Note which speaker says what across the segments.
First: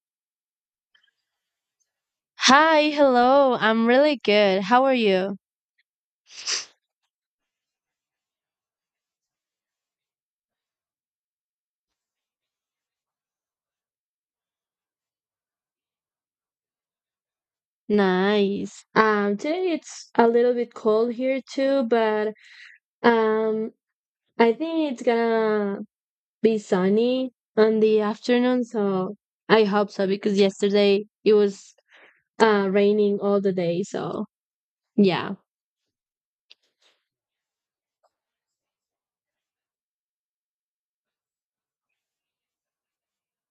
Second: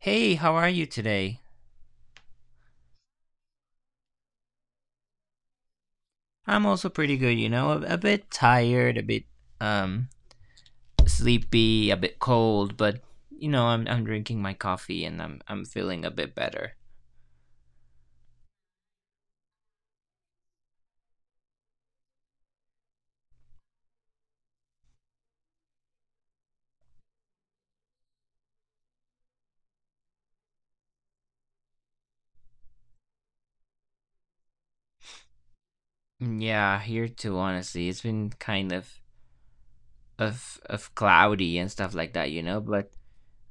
Speaker 1: Hey, how are you today?
Speaker 2: Hi, hello. I'm really good. How are you?
Speaker 1: I'm also pretty good, you know, a bit tired, a bit um sleepy, a bit cold, but you know, I'm drinking my coffee and I'm feeling a bit better.
Speaker 2: Nice. Today it's a little bit cold here too, but um, I think it's gonna be sunny on the afternoon, so I hope so because yesterday it was raining all the day, so yeah.
Speaker 1: Mm, yeah, here too, honestly. It's been kind of of cloudy and stuff like that, you know. But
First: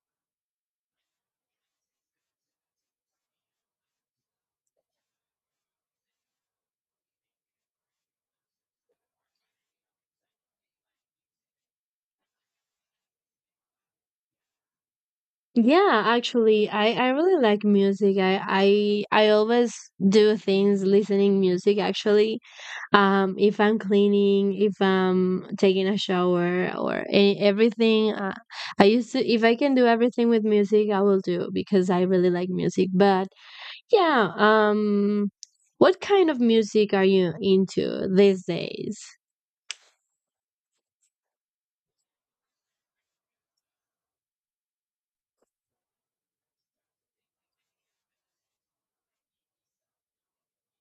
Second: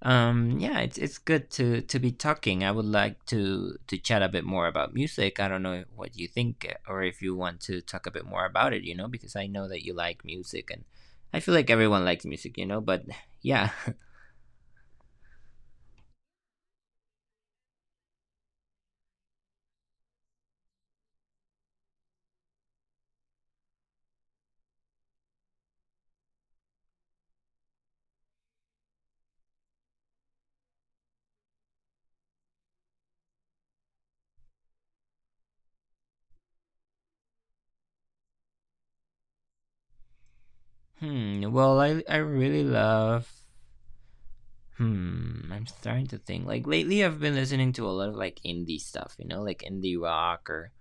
Speaker 1: Yeah, it's good to be talking. I would like to chat a bit more about music. I don't know what you think, or if you want to talk a bit more about it, you know, because I know that you like music, and I feel like everyone likes music, you know, but yeah.
Speaker 2: Yeah, actually, I really like music. I always do things listening music actually. If I'm cleaning, if I'm taking a shower or everything, I used to, if I can do everything with music I will do because I really like music, but yeah. What kind of music are you into these days?
Speaker 1: Hmm, well, I really love, hmm, I'm starting to think, like, lately I've been listening to a lot of, like, indie stuff, you know, like indie rock or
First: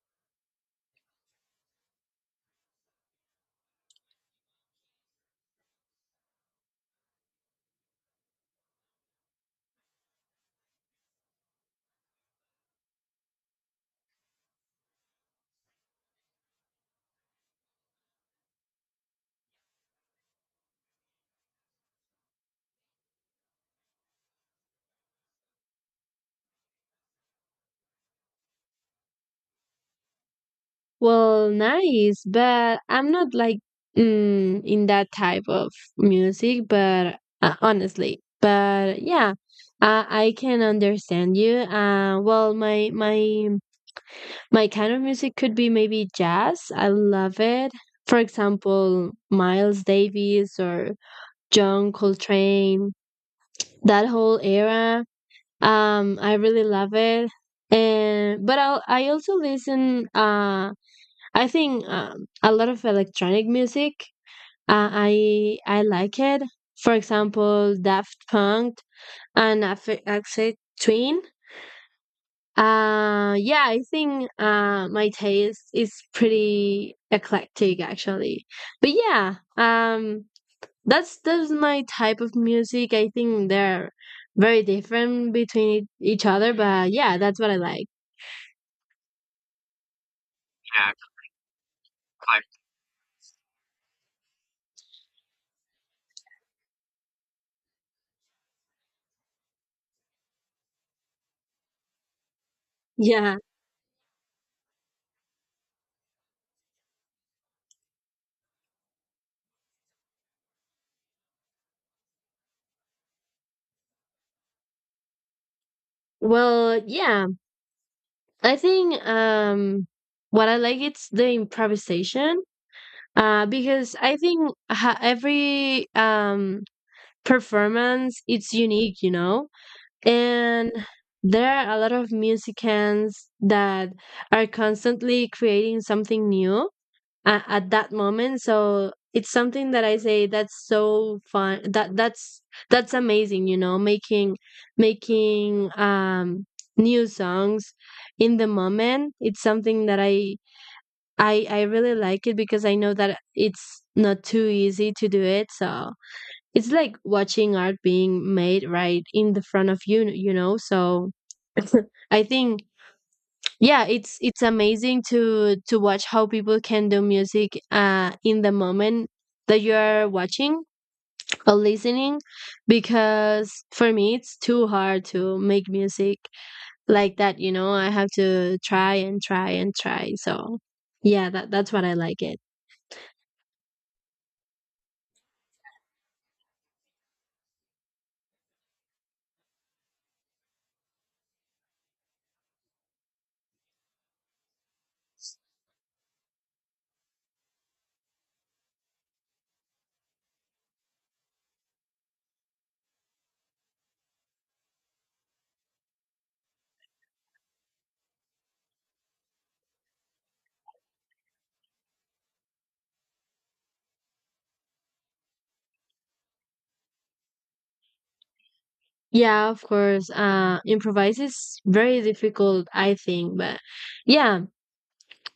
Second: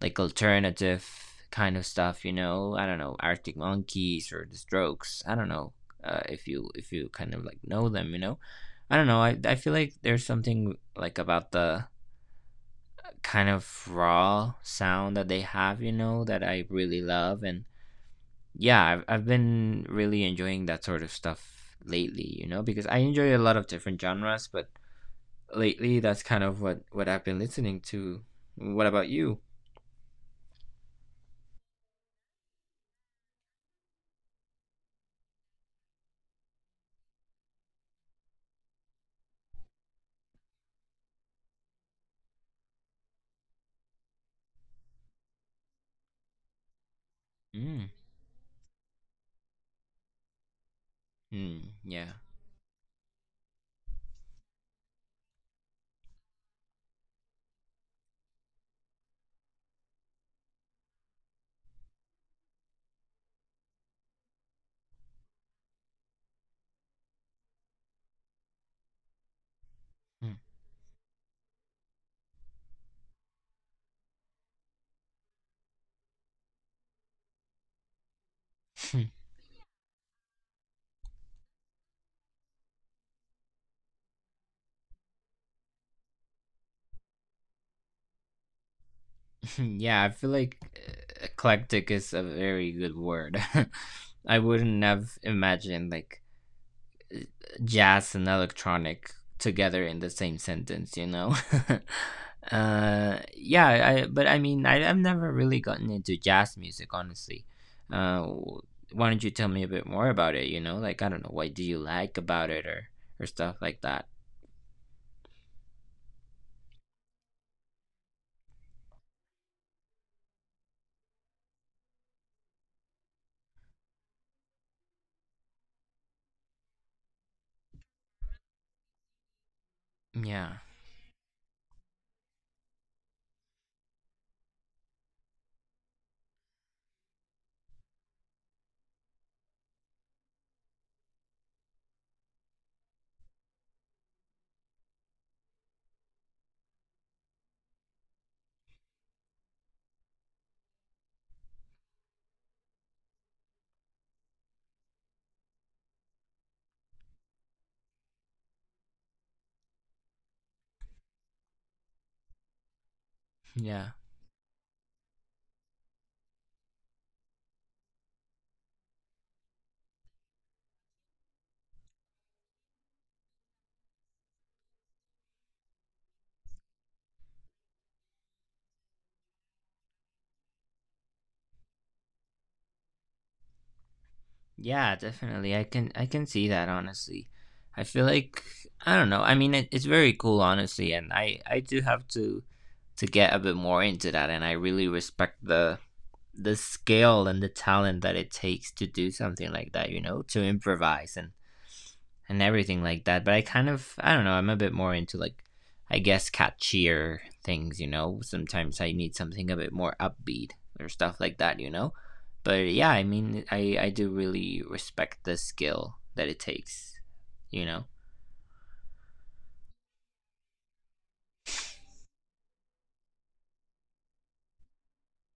Speaker 1: like alternative kind of stuff. You know, I don't know, Arctic Monkeys or The Strokes, I don't know. If you kind of like know them, you know, I don't know. I feel like there's something like about the kind of raw sound that they have, you know, that I really love. And yeah, I've been really enjoying that sort of stuff lately, you know, because I enjoy a lot of different genres, but lately that's kind of what I've been listening to. What about you?
Speaker 2: Well, nice, but I'm not like, in that type of music, but honestly, but yeah, I can understand you. Well, my my kind of music could be maybe jazz. I love it.
Speaker 1: Mm.
Speaker 2: For example, Miles Davis or
Speaker 1: Mm,
Speaker 2: John
Speaker 1: yeah.
Speaker 2: Coltrane, that whole era. I really love it. And but I also listen. I think a lot of electronic music. I like it. For example, Daft Punk and
Speaker 1: Mm.
Speaker 2: Aphex Twin. Yeah, I think my taste is pretty eclectic actually. But yeah, that's my type of music. I think they're very different between each other, but yeah, that's what I like.
Speaker 1: Yeah, I feel like,
Speaker 2: Yeah.
Speaker 1: eclectic is a very good word. I wouldn't have imagined like jazz and electronic together in the same sentence, you know.
Speaker 2: Yeah.
Speaker 1: Yeah, but I mean, I've never really gotten into jazz music, honestly. Uh, why don't you tell me a bit more about it? You know, like, I don't know, what do you like about it or stuff like that?
Speaker 2: Well, yeah. I think what I like it's the improvisation because I think, every performance it's unique, you know?
Speaker 1: Yeah,
Speaker 2: And there are a lot of musicians that are constantly creating something new at that moment. So it's something that I say that's so fun. That's that's amazing. You know, making making new songs in the moment. It's something that I really like it because I know that it's not too easy to do it. So it's like watching art being made right in the front of you. You know, so I think yeah,
Speaker 1: yeah.
Speaker 2: it's amazing to watch how people can do music in the moment that you are watching or listening because for me it's too hard to make music like that, you know. I have to try and try and try. So yeah, that's what I like it.
Speaker 1: Yeah, definitely. I can see that, honestly. I feel like, I don't know. I mean, it's very cool, honestly, and I do have to get a bit more into that, and I really respect the scale and the talent that it takes to do something like that. You know, to improvise and everything like that. But I kind of, I don't know, I'm a bit more into, like, I guess, catchier things, you know? Sometimes I need something a bit more upbeat or stuff like that, you know? But yeah, I mean, I do really respect the skill that it takes, you know?
Speaker 2: Yeah, of course. Improvise is very difficult, I think, but yeah.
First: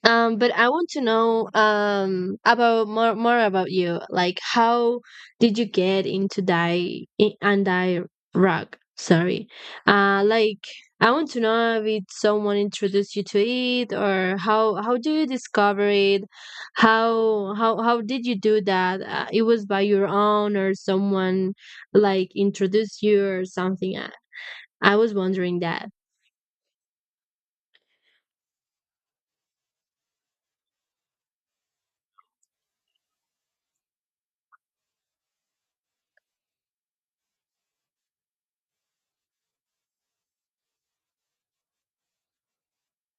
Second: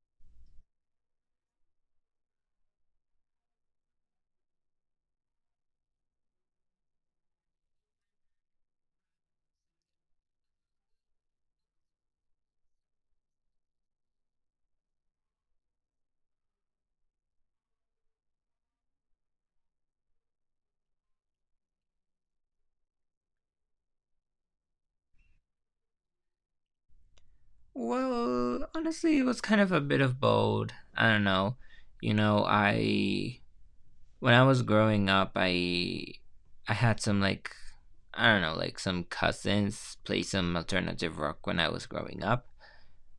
Speaker 2: But I want to know about more about you. Like, how did you get into anti rock? Sorry. Like, I want to know if it's someone introduced you to it or how do you discover it? How did you do that? It was by your own or someone like introduced you or something. I was wondering that.
Speaker 1: Well, honestly, it was kind of a bit of bold. I don't know. You know, I, when I was growing up, I had some like, I don't know, like some cousins play some alternative rock when I was growing up,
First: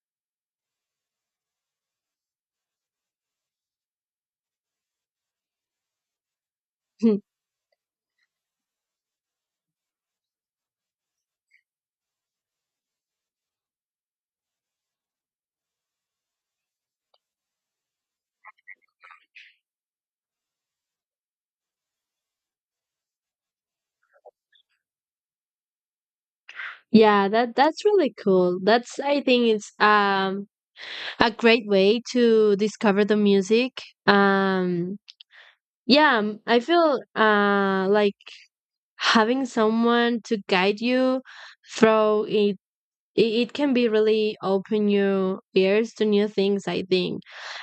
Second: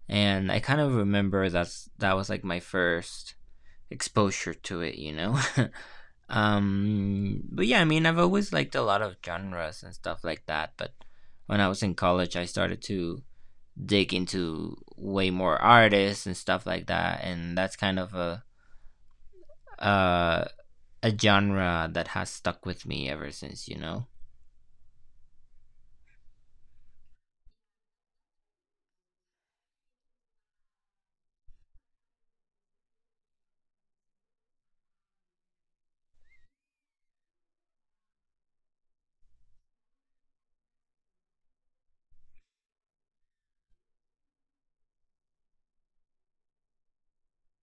Speaker 1: and I kind of remember that was like my first exposure to it, you know. But yeah, I mean, I've always liked a lot of genres and stuff like that, but when I was in college, I started to dig into way more artists and stuff like that, and that's kind of uh a genre that has stuck with me ever since, you know?
Speaker 2: Yeah, that's really cool. That's, I think it's a great way to discover the music. Yeah, I feel like having someone to guide you through it. It can be really open your ears to new things. I think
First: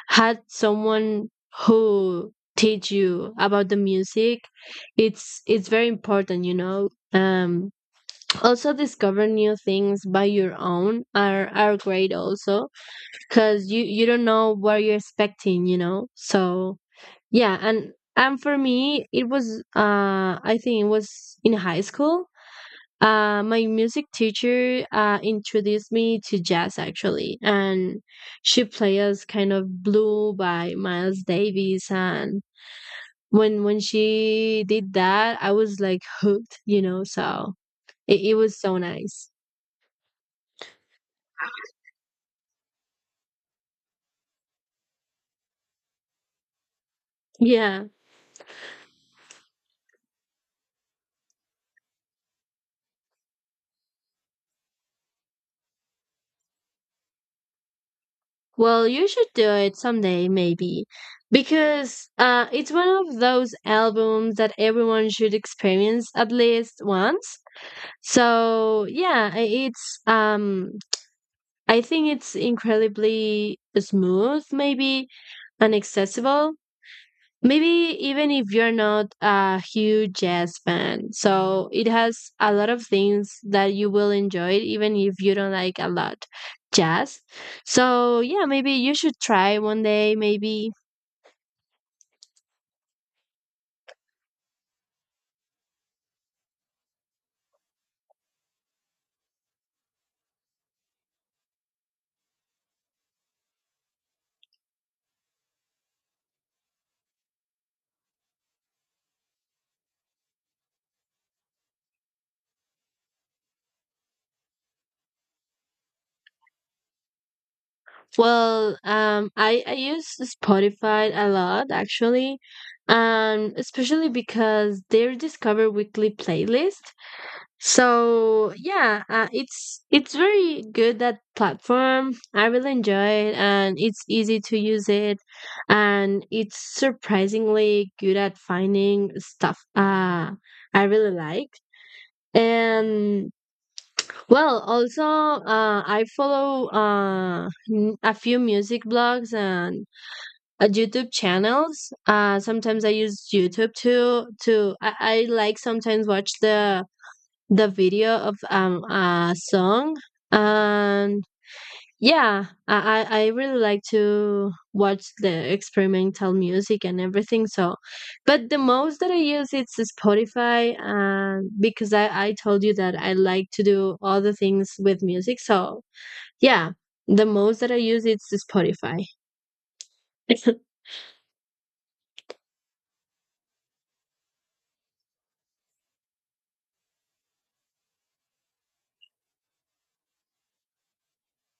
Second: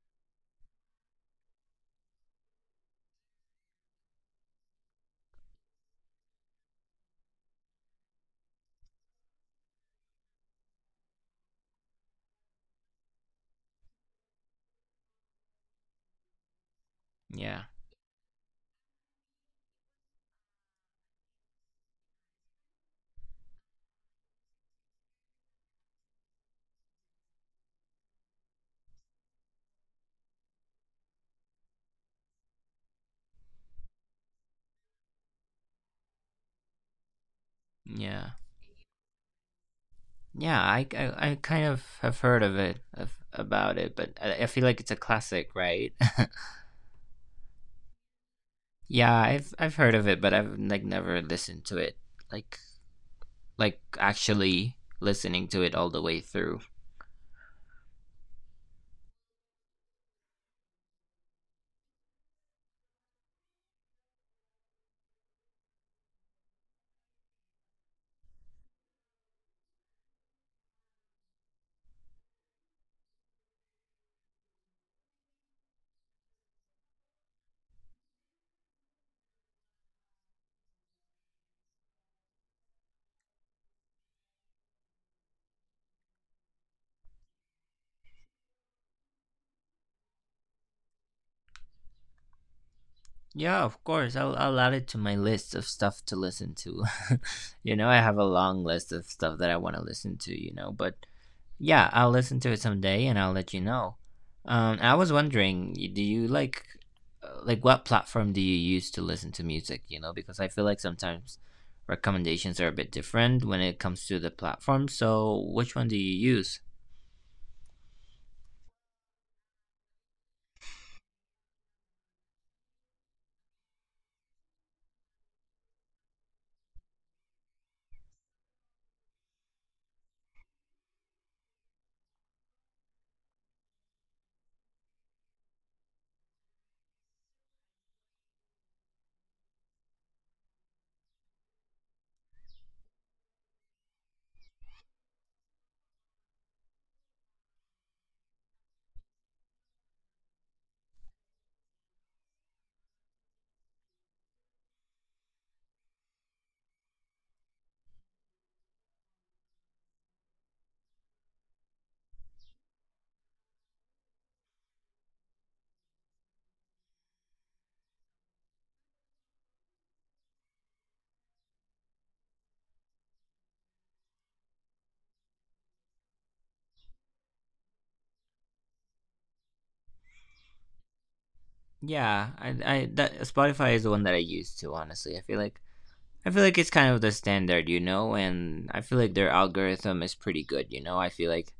Speaker 2: had someone who teach you about the music, it's very important. You know, also discover new things by your own are great also because you don't know what you're expecting, you know, so yeah.
Speaker 1: Yeah.
Speaker 2: And for me it was, I think it was in high school. My music teacher introduced me to jazz actually, and she played us Kind of Blue by Miles Davis, and when she did that I was like hooked, you know, so it,
Speaker 1: Yeah.
Speaker 2: it was so nice.
Speaker 1: Yeah, I kind of have heard of it, about it, but I feel like it's a classic, right?
Speaker 2: Yeah.
Speaker 1: Yeah, I've heard of it, but I've like never listened to it. Like like actually listening to it all the way through.
Speaker 2: Well, you should do it someday, maybe, because it's one of those albums that everyone should experience at least once. So yeah, it's, I think it's incredibly smooth, maybe, and accessible, maybe, even if you're not a huge jazz fan. So it has a lot of things that you will enjoy, even if you don't like a lot jazz. So yeah, maybe you should try one day. Maybe.
Speaker 1: Yeah, of course. I'll add it to my list of stuff to listen to. You know, I have a long list of stuff that I want to listen to, you know, but yeah, I'll listen to it someday and I'll let you know. I was wondering, do you like what platform do you use to listen to music? You know, because I feel like sometimes recommendations are a bit different when it comes to the platform. So, which one do you use?
Speaker 2: Well, I use Spotify a lot actually, especially because they discover weekly playlists. So yeah, it's very good that platform. I really enjoy it, and it's easy to use it, and it's surprisingly good at finding stuff, I really like. And well, also I follow, a few music blogs and YouTube channels. Sometimes I use YouTube too. To I like sometimes watch the video of a song, and yeah, I really like to watch the experimental music and everything, so but the most that I use it's Spotify, and because I told you that I like to do other things with music, so yeah, the most that I use it's Spotify.
Speaker 1: Yeah, I that Spotify is the one that I use too. Honestly, I feel like, I feel like it's kind of the standard, you know, and I feel like their algorithm is pretty good. You know, I feel like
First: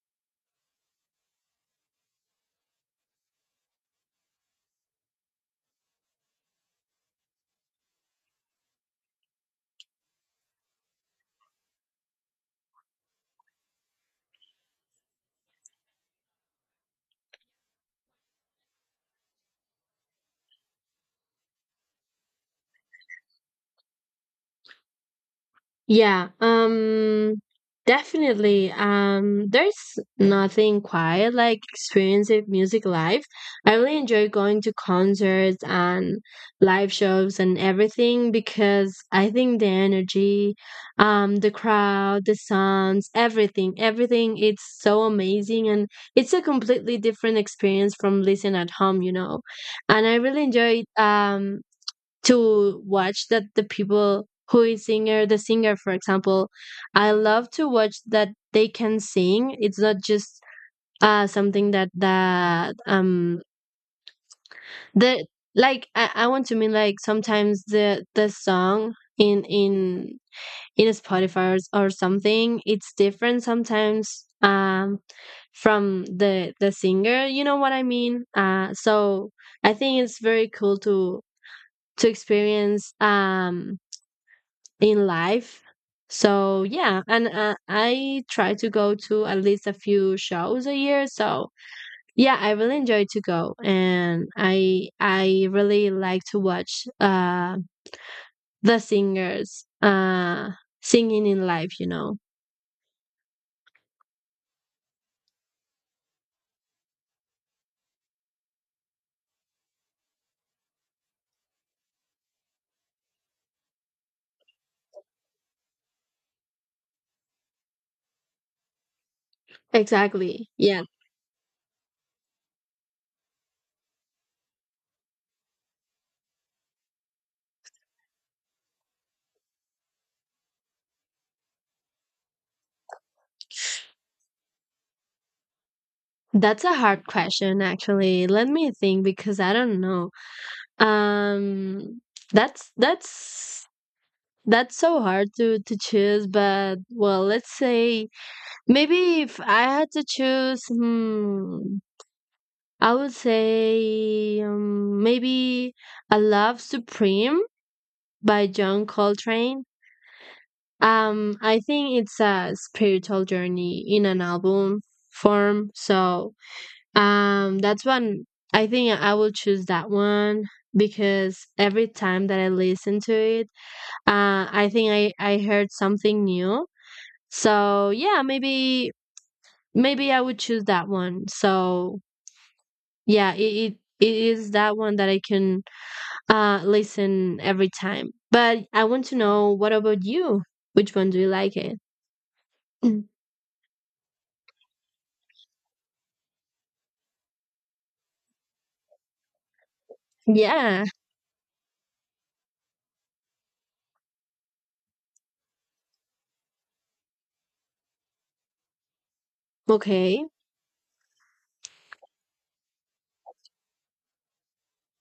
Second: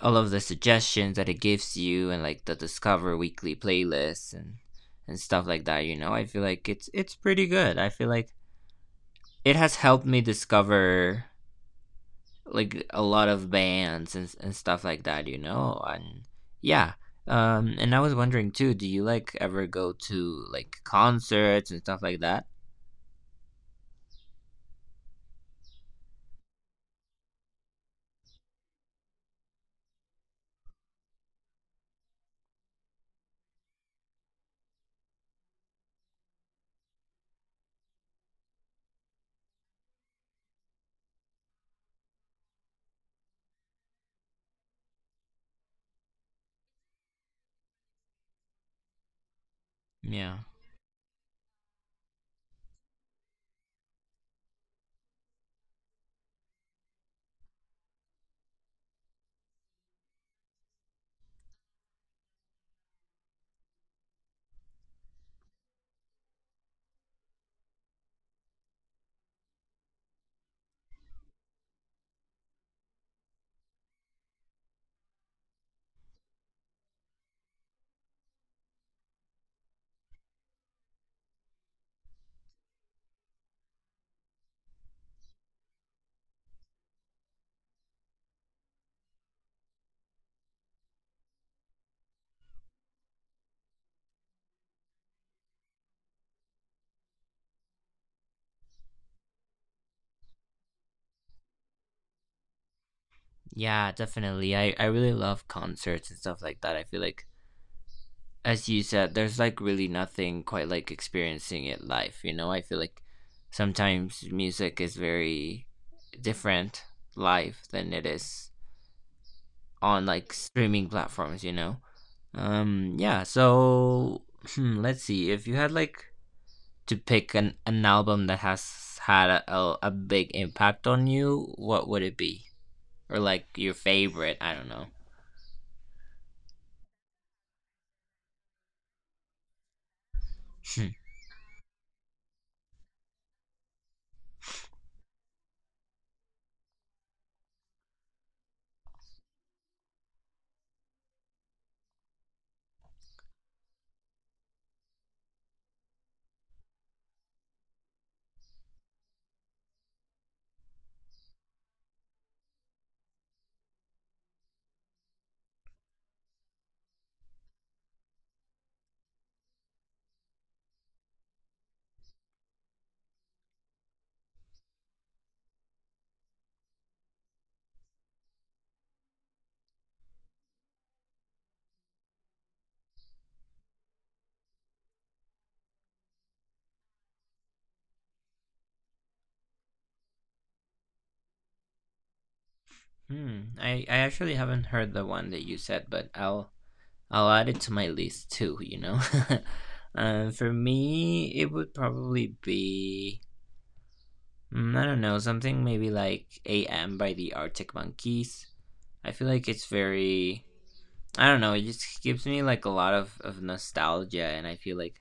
Speaker 1: all of the suggestions that it gives you and like the discover weekly playlists and stuff like that. You know, I feel like it's pretty good. I feel like it has helped me discover like a lot of bands and stuff like that, you know. And yeah. And I was wondering too, do you like ever go to like concerts and stuff like that?
Speaker 2: Yeah, definitely. There's nothing quite like experiencing music live. I really enjoy going to concerts and live shows and everything because I think the energy, the crowd, the sounds, everything, it's so amazing, and it's a completely different experience from listening at home, you know. And I
Speaker 1: Yeah.
Speaker 2: really enjoy to watch that the people who is singer, the singer, for example. I love to watch that they can sing. It's not just something that the, like I want to mean, like, sometimes the song in in Spotify, or something, it's different sometimes, from the singer, you know what I mean? So I think it's very cool to experience in life. So yeah, and I try to go to at least a few shows a year. So yeah, I really enjoy to go, and I really like to watch the singers singing in live. You know.
Speaker 1: Yeah, definitely. I really love concerts and stuff like that. I feel like, as you said, there's like really nothing quite like experiencing it live. You know, I feel like sometimes music is very different live than it is on like
Speaker 2: Exactly. Yeah,
Speaker 1: streaming platforms. You know. Yeah. So, hmm, let's see, if you had like to pick an album that has had a big impact on you, what would it be, or like your favorite? I don't know.
Speaker 2: that's a hard question actually. Let me think because I don't know.
Speaker 1: Hmm.
Speaker 2: Um, that's that's that's so hard to choose. But well, let's say, maybe if I had to choose, hmm, I would say, maybe "A Love Supreme" by John Coltrane. I think it's a spiritual journey in an album form, so that's one. I think I will choose that one because every time that I listen to it, I think I heard something new. So yeah, maybe maybe I would choose that one. So yeah, it is that one that I can listen every time. But I want to know, what about you? Which one do you like it? Mm.
Speaker 1: Hmm. I actually haven't heard the one that you said, but I'll add it to my list too, you know? For
Speaker 2: Yeah.
Speaker 1: me, it would probably be, mm, I don't know, something maybe like AM by the Arctic Monkeys. I feel like it's
Speaker 2: Okay.
Speaker 1: very, I don't know, it just gives me like a lot of nostalgia, and I feel like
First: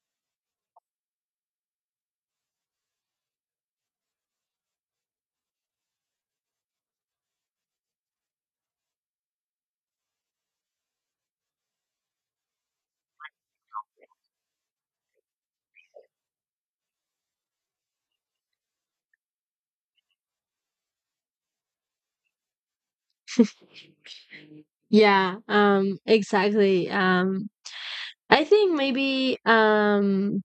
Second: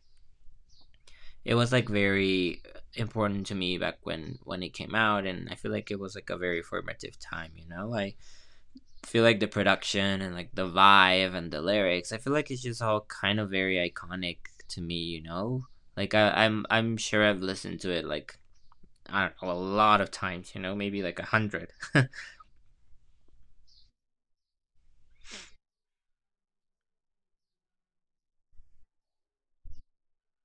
Speaker 1: it was like very important to me back when it came out, and I feel like it was like a very formative time. You know, I feel like the production and like the vibe and the lyrics, I feel like it's just all kind of very iconic to me, you know? Like, I'm sure I've listened to it like, I don't know, a lot of times, you know, maybe like a hundred.
Speaker 2: Yeah, exactly. I think maybe,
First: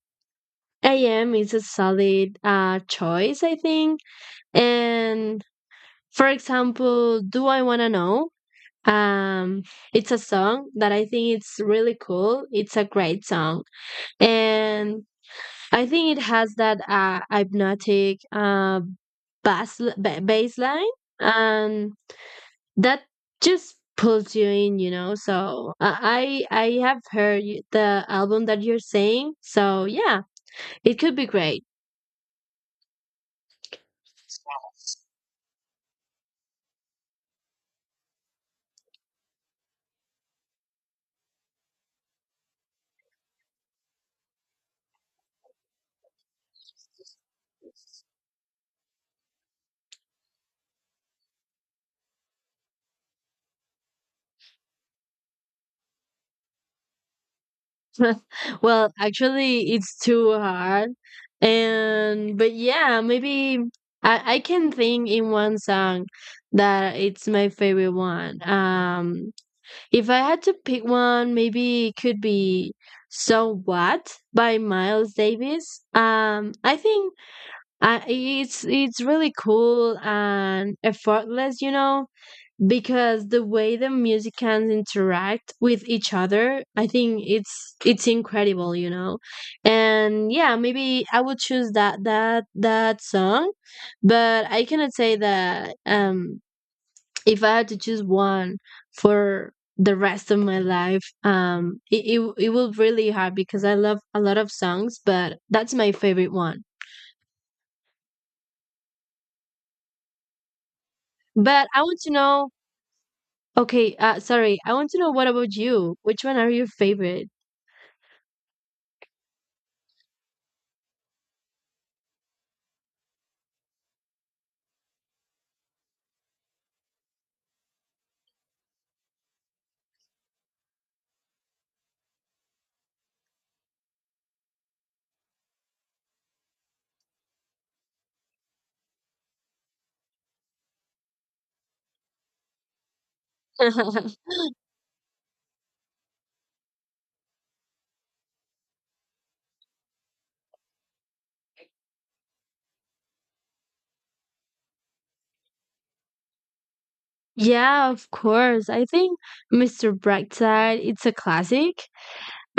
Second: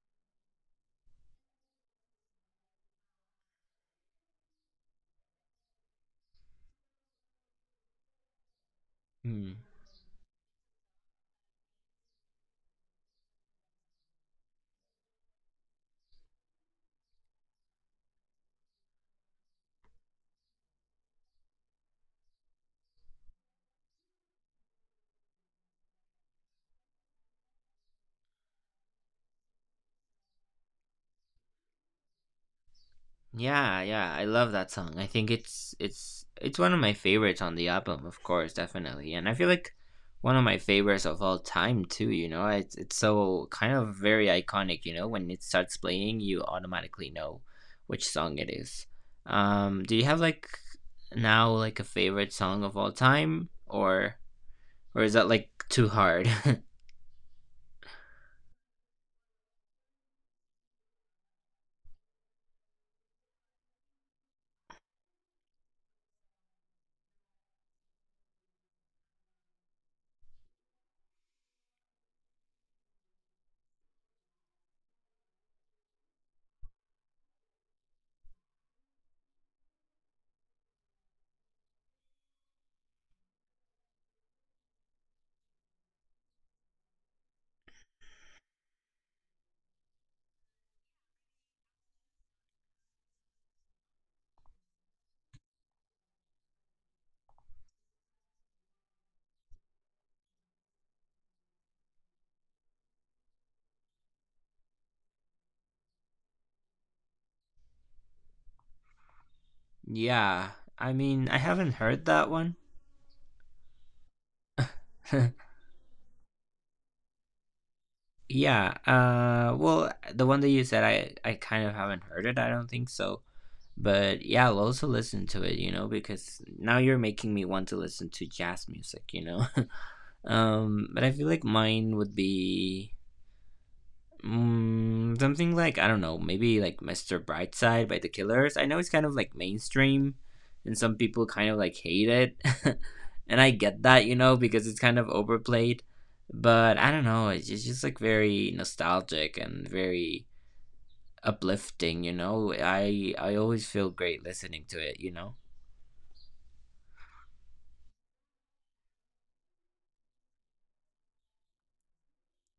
Speaker 2: AM is a solid choice, I think. And for example, Do I Want to Know,
Speaker 1: Hmm.
Speaker 2: um it's a song that I think it's really cool, it's a great song. And I think it has that hypnotic, baseline, and that just pulls you in, you know. So I have heard the album that you're saying. So yeah, it could be great.
Speaker 1: Yeah, yeah, I love that song. I think it's it's one of my favorites on the album, of course, definitely. And I feel like one of my favorites of all time too, you know. It's so kind of very iconic, you know, when it starts playing, you automatically know which song it is. Do you have like now like a favorite song of all time or is that like too hard?
Speaker 2: well, actually, it's too hard, and but yeah, maybe I can think in one song that it's my favorite one. If I had to pick one, maybe it could be "So What" by Miles Davis. I think it's really cool and effortless, you know, because the way the musicians interact with each other, I think it's incredible, you know. And yeah, maybe I would choose that song, but I cannot say that if I had to choose one for the rest of my life, it it will really hard because I love a lot of songs, but that's my favorite one.
Speaker 1: Yeah. I mean, I
Speaker 2: But
Speaker 1: haven't
Speaker 2: I want
Speaker 1: heard
Speaker 2: to
Speaker 1: that
Speaker 2: know.
Speaker 1: one.
Speaker 2: Okay, sorry. I want to know, what about you? Which one are your favorite?
Speaker 1: Yeah. Well, the one that you said, I kind of haven't heard it. I don't think so. But yeah, I'll also listen to it. You know, because now you're making me want to listen to jazz music. You know. But I feel like mine would be, mm, something like, I don't know, maybe like Mr. Brightside by The Killers. I know it's kind of like mainstream, and some people kind of like hate it, and I get that, you know, because it's kind of overplayed. But I don't know, it's just like very nostalgic and very uplifting, you know. I always feel great listening to it, you know.
Speaker 2: yeah, of course. I think Mr. Brightside. It's a classic.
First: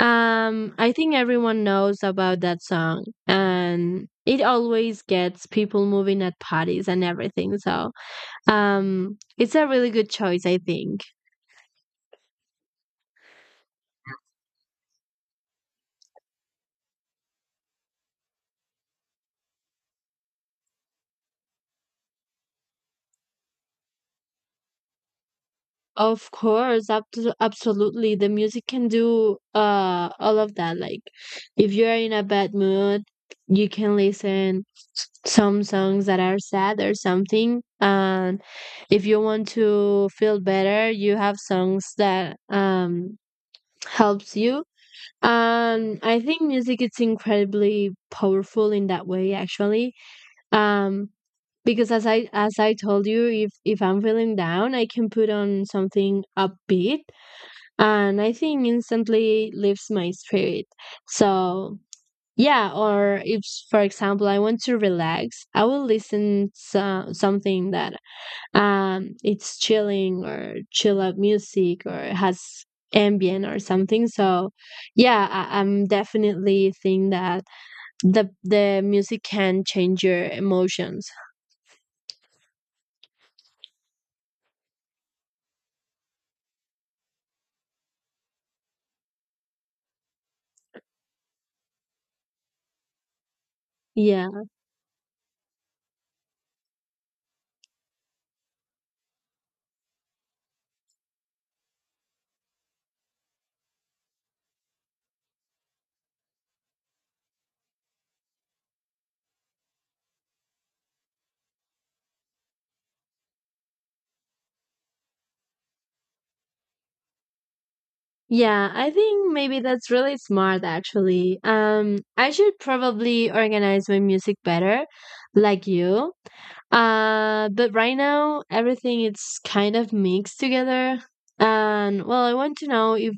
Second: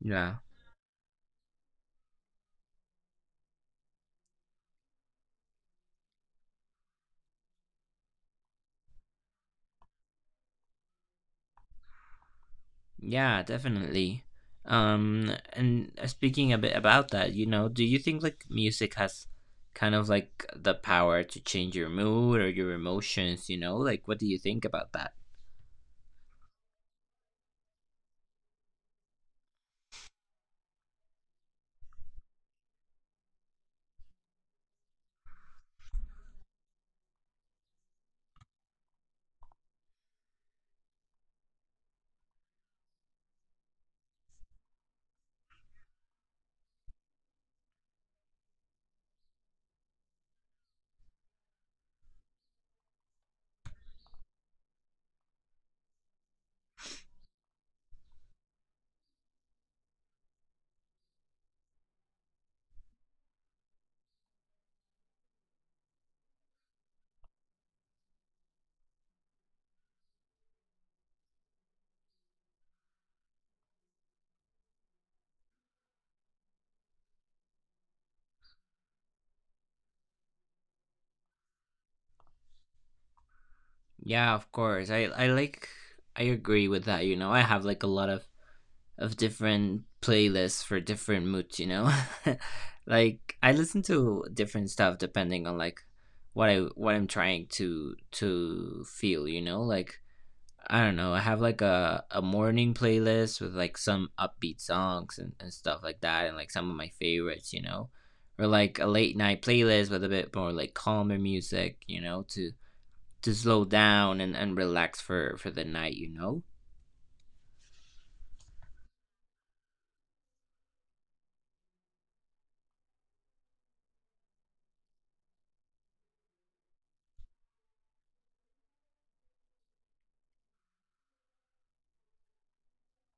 Speaker 1: Yeah.
Speaker 2: I think everyone knows about that song, and it always gets people moving at parties and everything. So it's a really good choice, I think.
Speaker 1: Yeah, definitely. And speaking a bit about that, you know, do you think like music has kind of like the power to change your mood or your emotions, you know? Like what do you think about that?
Speaker 2: Of course, absolutely. The music can do all of that. Like, if you're in a bad mood, you can listen some songs that are sad or something. And if you want to feel better, you have songs that helps you. And I think music is incredibly powerful in that way, actually. Um, because as I told you, if I'm feeling down I can put on something upbeat, and I think instantly lifts my spirit. So yeah, or if for example I want to relax, I will listen to something that it's chilling, or chill out music, or has ambient or something. So yeah, I'm definitely think that the music can change your emotions.
Speaker 1: Yeah, of course. I like, I agree with that, you know. I have like a lot of different playlists for different moods, you know. Like, I listen to
Speaker 2: Yeah.
Speaker 1: different stuff depending on like what I'm trying to feel, you know? Like, I don't know. I have like a morning playlist with like some upbeat songs and stuff like that, and like some of my favorites, you know, or like a late night playlist with a bit more like calmer music, you know, to slow down and relax for the night, you know.
Speaker 2: Yeah, I think maybe that's really smart actually. I should probably organize my music better, like you. But right now everything is kind of mixed together. And well, I want to know if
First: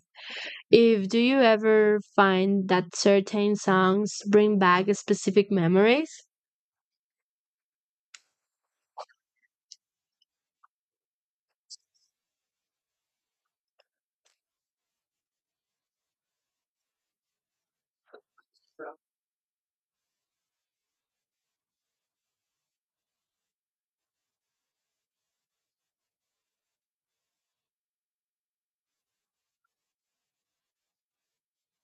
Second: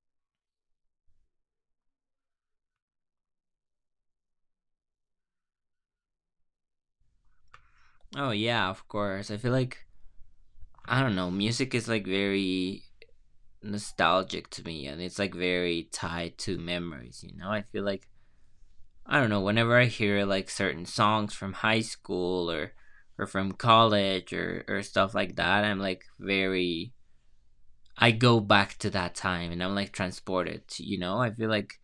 Speaker 2: if do you ever find that certain songs bring back specific memories?
Speaker 1: Oh yeah, of course. I feel like, I don't know, music is like very nostalgic to me, and it's like very tied to memories, you know. I feel like, I don't know, whenever I hear like certain songs from high school or from college or stuff like that, I'm like very, I go back to that time and I'm like transported, you know? I feel like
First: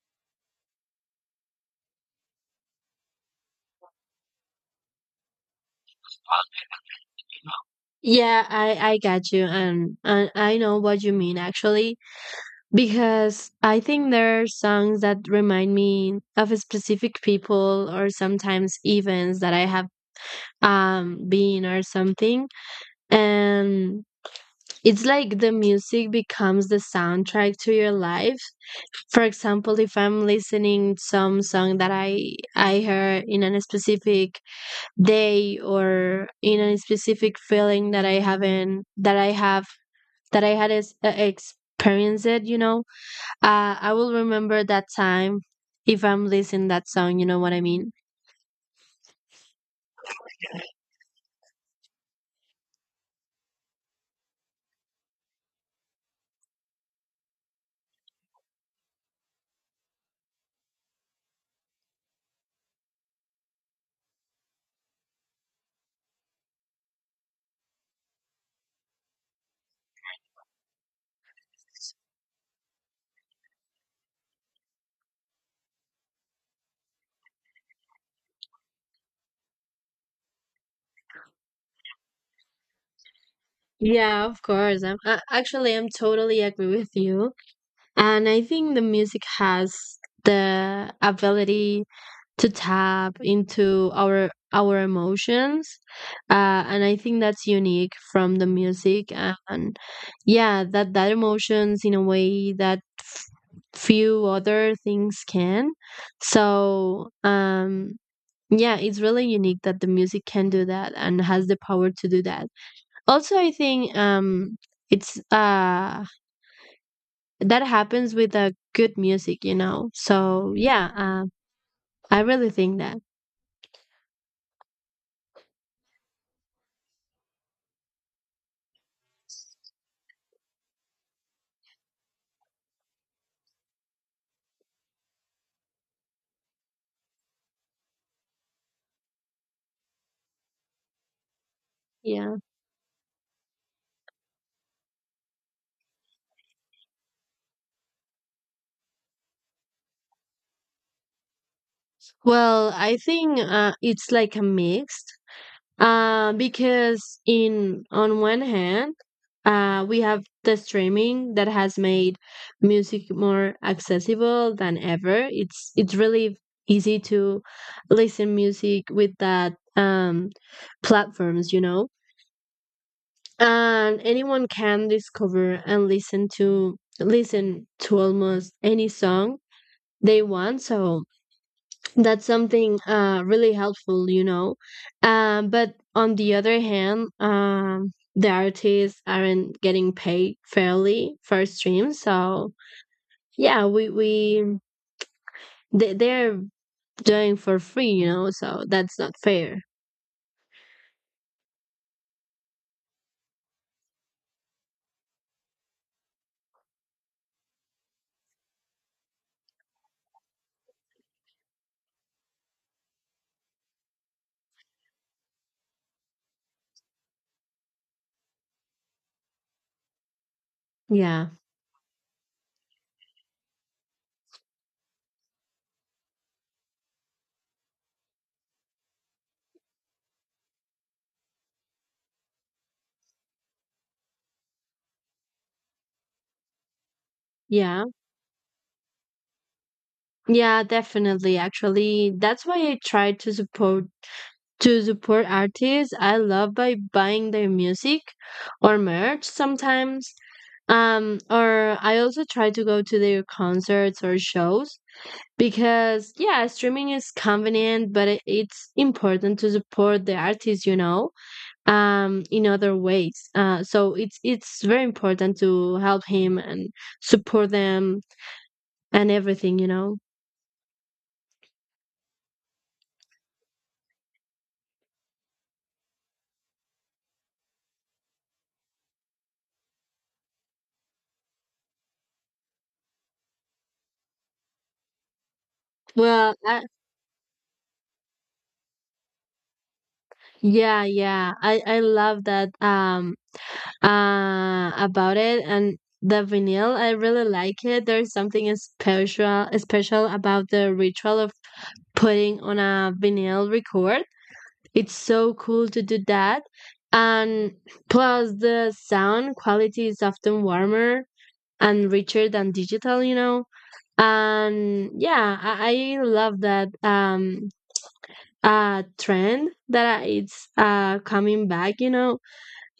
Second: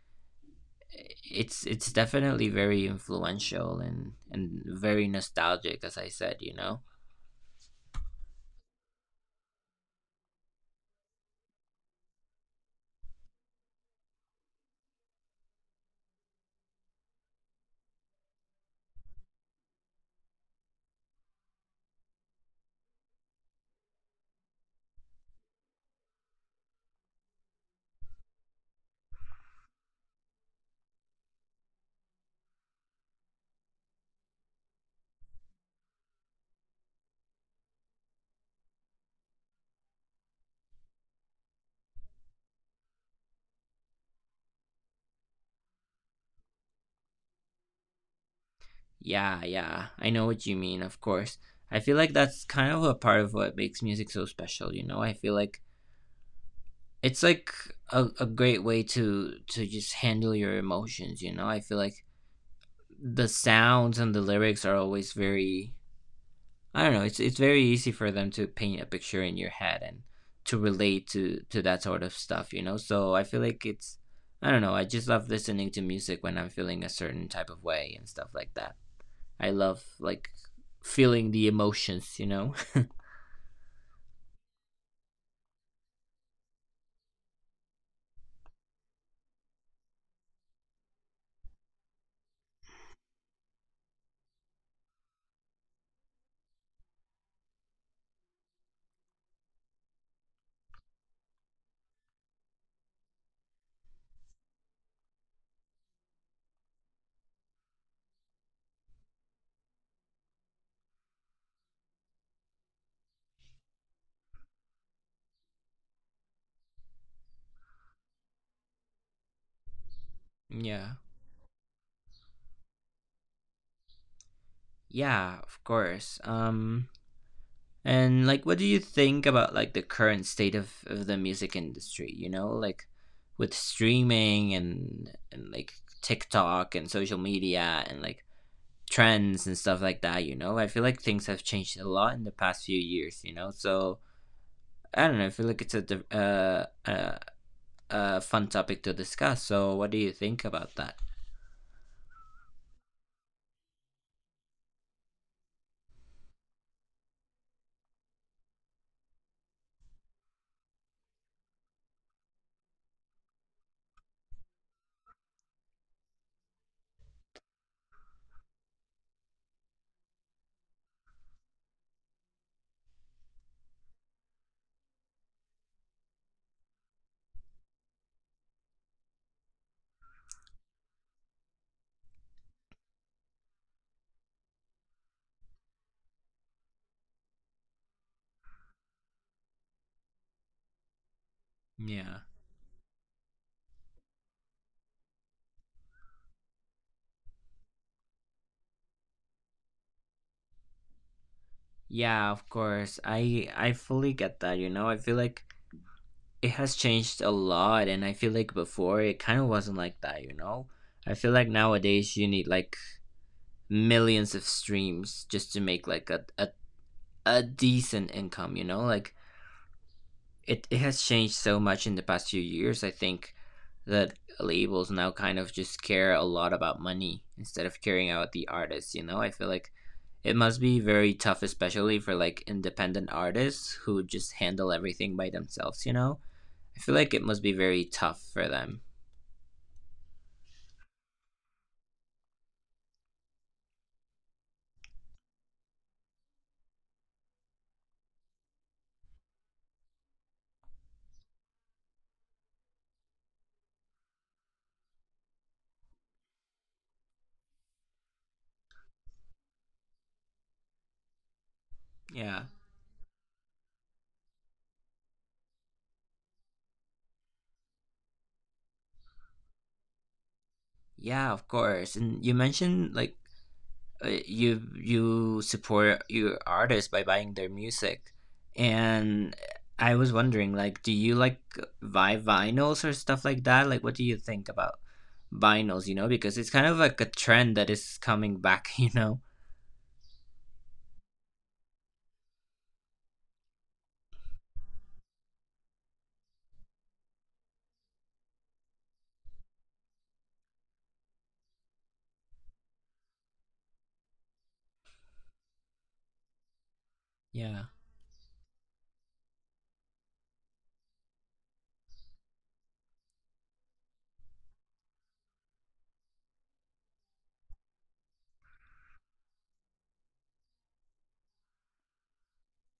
Speaker 1: it's definitely very influential and very nostalgic, as I said, you know.
Speaker 2: Yeah, I got you, and I know what you mean actually. Because I think there are songs that remind me of specific people or sometimes events that I have been or something. And it's like the music becomes the soundtrack to your life. For example, if I'm listening some song that I heard in a specific day or in a specific feeling that I haven't that I have that I had experienced it, you know, I will remember that time if I'm listening that song, you know what I mean?
Speaker 1: Yeah, yeah. I know what you mean, of course. I feel like that's kind of a part of what makes music so special, you know? I feel like it's like a great way to just handle your emotions. I feel like the sounds and the lyrics are always very, I don't know, it's very easy for them to paint a picture in your head and to relate to that sort of stuff. So I feel like it's, I don't know, I just love listening to music when I'm feeling a certain type of way and stuff like that. I love, like, feeling the emotions.
Speaker 2: Yeah, of course. I'm totally agree with you. And I think the music has the ability to tap into our emotions. Uh, and I think that's unique from the music. And yeah, that emotions in a way that few other things can. So, um, Yeah, it's really unique that the music can do that and has the power to do that. Also, I think it's that happens with a good music, you know. So, yeah,
Speaker 1: Yeah,
Speaker 2: uh, I really think that.
Speaker 1: yeah, of course. And like, what do you think about like the current state of the music industry? You know, like with streaming and like TikTok and social media and like trends and stuff like that. You know, I feel like things have changed a lot in the
Speaker 2: Yeah.
Speaker 1: past few years. You know, so I don't know. I feel like it's a fun topic to discuss. So, what do you think about that?
Speaker 2: Well, I think it's like a mix. Because in on one hand, we have the streaming that has made music more accessible than ever. It's really easy to listen music with that platforms, you know, and anyone can discover and listen to almost any song they want. So that's something really helpful, you know. But on the other hand, the artists aren't getting paid fairly for streams,
Speaker 1: Yeah,
Speaker 2: so yeah, they're doing for free, you know. So that's not fair.
Speaker 1: yeah. Of course, I fully get that. You know, I feel like it has changed a lot, and I feel like before it kind of wasn't like that, I feel like nowadays you need like millions of streams just to make like a decent income, you know, like it has
Speaker 2: Yeah,
Speaker 1: changed so much in the past few years. I think that labels now kind of just care a lot about money instead of caring about the artists. You know, I feel like it must be very tough, especially for like independent artists who just handle everything by themselves, you know. I feel like it must be very
Speaker 2: yeah,
Speaker 1: tough for them.
Speaker 2: yeah, definitely. Actually, that's why I try to support artists I love by buying their music or merch sometimes. Or I also try to go to their concerts or shows because, yeah, streaming is convenient, but it's important to support the artists, you know,
Speaker 1: Yeah.
Speaker 2: in other ways. So it's very important to help him and support them and everything, you know.
Speaker 1: Yeah, of course. And you mentioned like, you support your artists by buying their music. And I was wondering, like, do you like buy vinyls or stuff like that? Like, what do you think about vinyls, you know?
Speaker 2: Well,
Speaker 1: Because it's
Speaker 2: I,
Speaker 1: kind of like a trend that is coming back, you know.
Speaker 2: yeah, I love that. About it and the vinyl, I really like it. There's something special about the ritual of putting on a vinyl record. It's so cool to do that. And
Speaker 1: Yeah.
Speaker 2: plus, the sound quality is often warmer and richer than digital, you know. And I love that trend that it's coming back, you know,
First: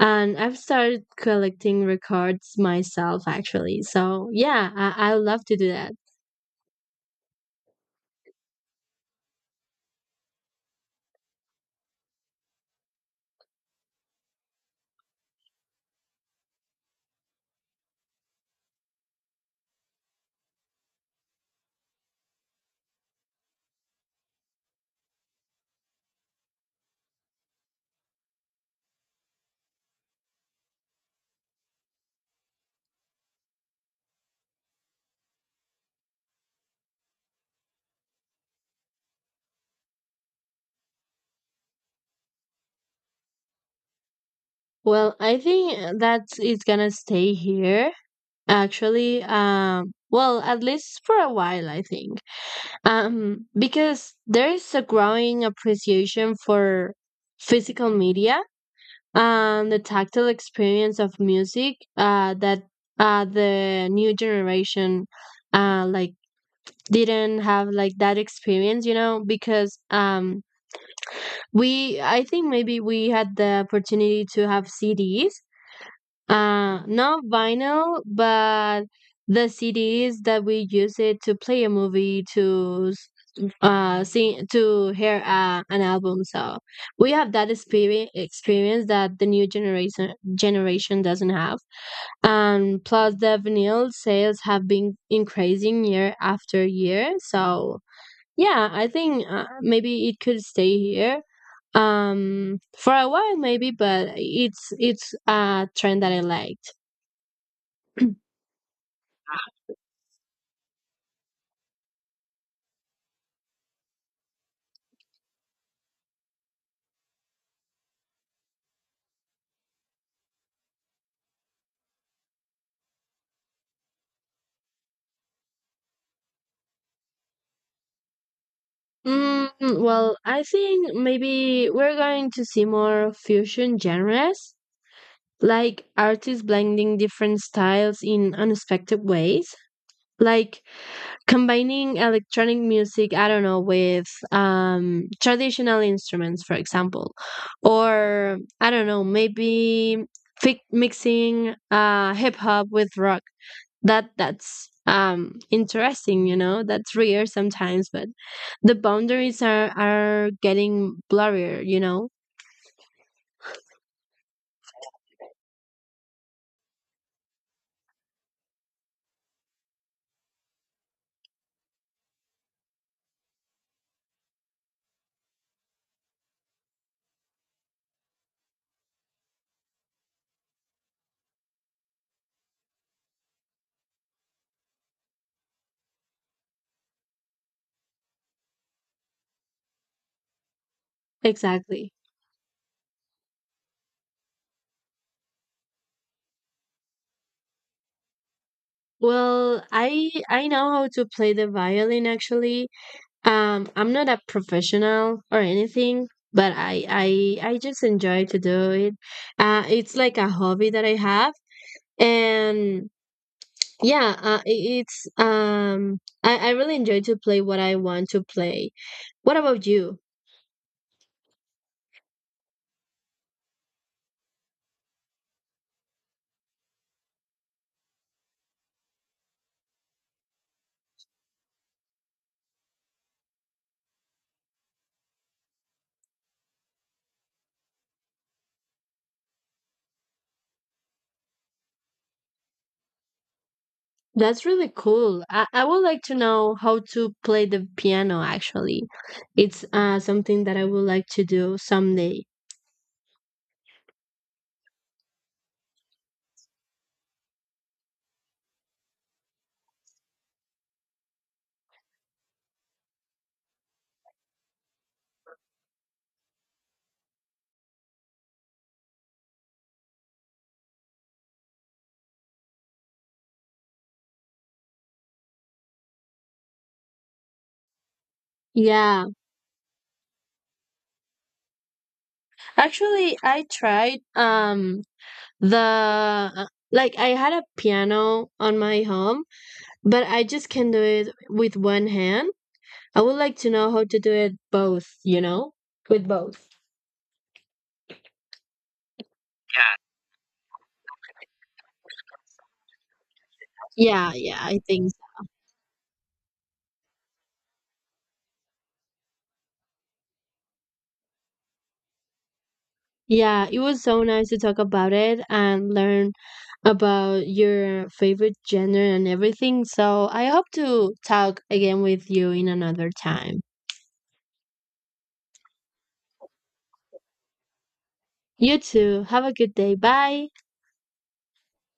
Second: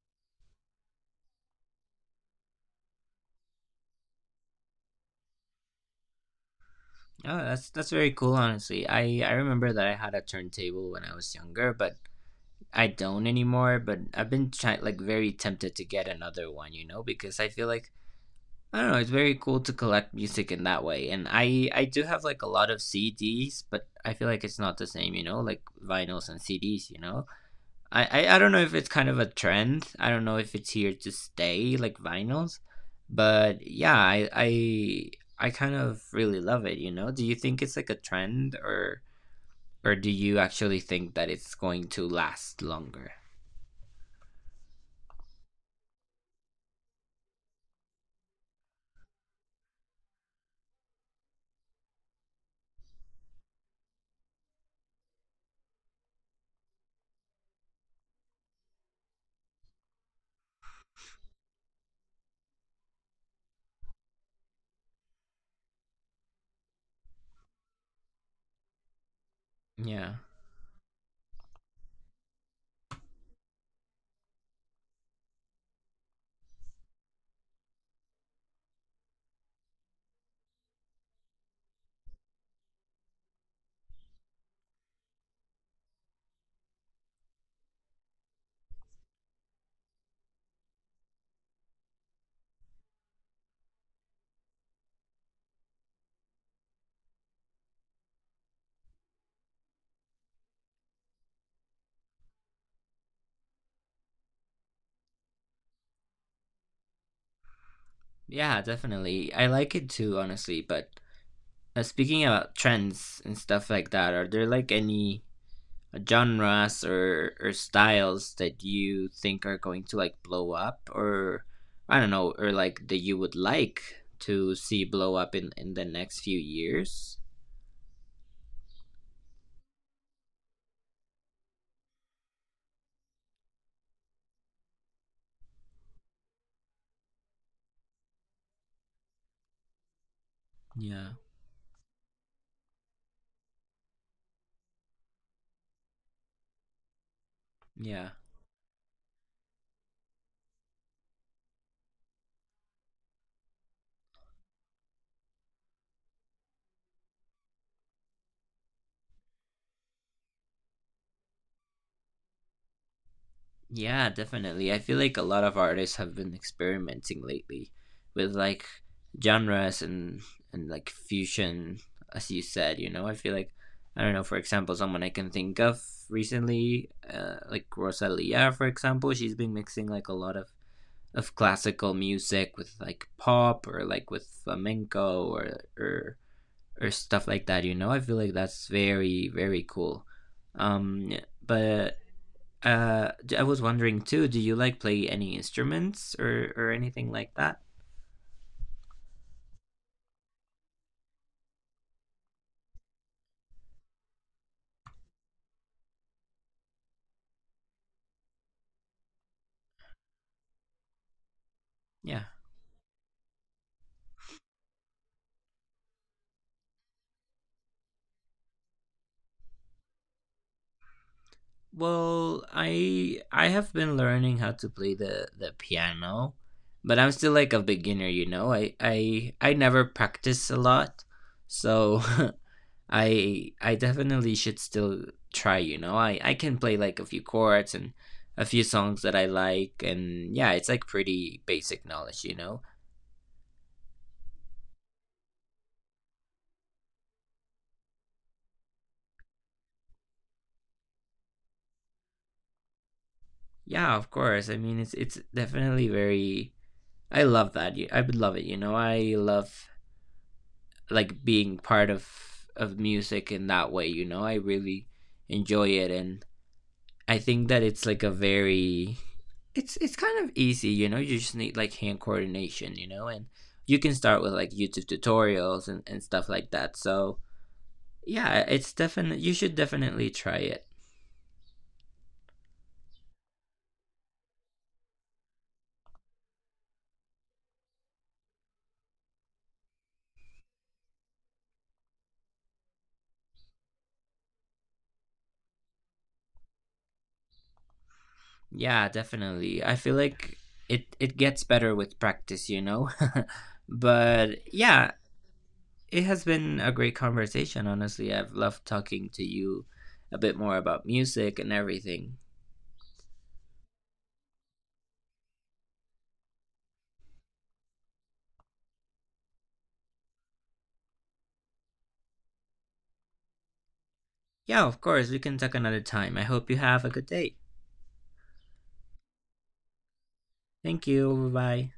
Speaker 2: and I've started collecting records myself, actually. So, yeah, I love to do that.
Speaker 1: Oh, that's very cool, honestly. I remember that I had a turntable when I was younger, but I don't anymore. But I've been trying, like, very tempted to get another one, you know, because I feel like, I don't know, it's very cool to collect music in that way. And I do have like a lot of CDs, but I feel like it's not the same, you know, like vinyls and CDs, you know. I don't know if it's kind of a trend. I don't know if it's here to stay, like vinyls, but yeah, I I kind of really love it, you know. Do you think it's like a trend, or do you actually think that it's going to last longer?
Speaker 2: Well, I think that it's gonna stay here, actually. Well, at least for a while, I think. Because there is a growing appreciation for physical media and the tactile experience of music, that the new generation, uh, like didn't have like that experience, you know, because
Speaker 1: Yeah.
Speaker 2: we, I think maybe we had the opportunity to have CDs, not vinyl, but the CDs that we use it to play a movie, to sing, to hear an album. So we have that experience that the new generation doesn't have. And plus, the vinyl sales have been increasing year after year. So yeah, I think maybe it could stay here for a while maybe, but it's a trend that I liked.
Speaker 1: Yeah, definitely. I like it too, honestly. But speaking about trends and stuff like that, are there like any genres or styles that you think are going to like blow up, or I don't know, or like that you would like to see blow up in the next few years?
Speaker 2: Mm, well, I think maybe we're going to see more fusion genres, like artists blending different styles in unexpected ways, like
Speaker 1: Yeah,
Speaker 2: combining electronic music, I don't know, with traditional instruments, for example.
Speaker 1: yeah.
Speaker 2: Or I don't know, maybe mixing hip hop with rock. That's interesting, you know. That's rare sometimes, but the boundaries are getting blurrier, you know.
Speaker 1: Yeah, definitely. I feel like a lot of artists have been experimenting lately with like genres and like fusion, as you said. You know, I feel like I don't know. For example, someone I can think of recently, like Rosalia, for example, she's been mixing like a lot of classical music with like pop or like with flamenco or stuff like that. You know, I feel like that's very very cool. Um,
Speaker 2: Exactly.
Speaker 1: but I was wondering too. Do you like play any instruments or anything like that?
Speaker 2: Well, I know how to play the violin actually. I'm not a professional or anything, but I just enjoy to do it. It's like a hobby that I have,
Speaker 1: Yeah.
Speaker 2: and yeah, it- it's I really enjoy to play what I want to play. What about you?
Speaker 1: Well, I have been learning how to play the piano, but I'm still like a beginner. You know, I never practice a lot, so I definitely should still try. You know, I can play like a few chords and a few songs that I like, and yeah, it's like pretty basic knowledge. You know.
Speaker 2: That's really cool. I would like to know how to play the piano actually. It's something that I would like to do someday.
Speaker 1: Yeah, of course. I mean, it's definitely very, I love that. I would love it. You know, I love like being part of music in that way. You know, I really enjoy it, and I think that it's like a very, it's kind of easy. You know, you just need like hand coordination. You know, and you can start with like YouTube tutorials and stuff like that. So yeah, it's
Speaker 2: Yeah,
Speaker 1: definitely, you should definitely try it.
Speaker 2: actually, I tried the uh, like I had a piano on my home, but I just can do it with one hand. I would like to know how to do it both, you know? With both.
Speaker 1: Yeah, definitely. I feel like it gets better with practice. You know.
Speaker 2: Yeah, yeah,
Speaker 1: But
Speaker 2: I
Speaker 1: yeah,
Speaker 2: think so.
Speaker 1: it has been a great conversation, honestly. I've loved talking to you a bit more about music and everything.
Speaker 2: Yeah, it was so nice to talk about it and learn about your favorite genre and everything. So I hope to talk again with you in another time.
Speaker 1: Yeah, of course, we can talk another time. I hope you have a good day.
Speaker 2: You too. Have a good day. Bye.
Speaker 1: Thank you. Bye bye.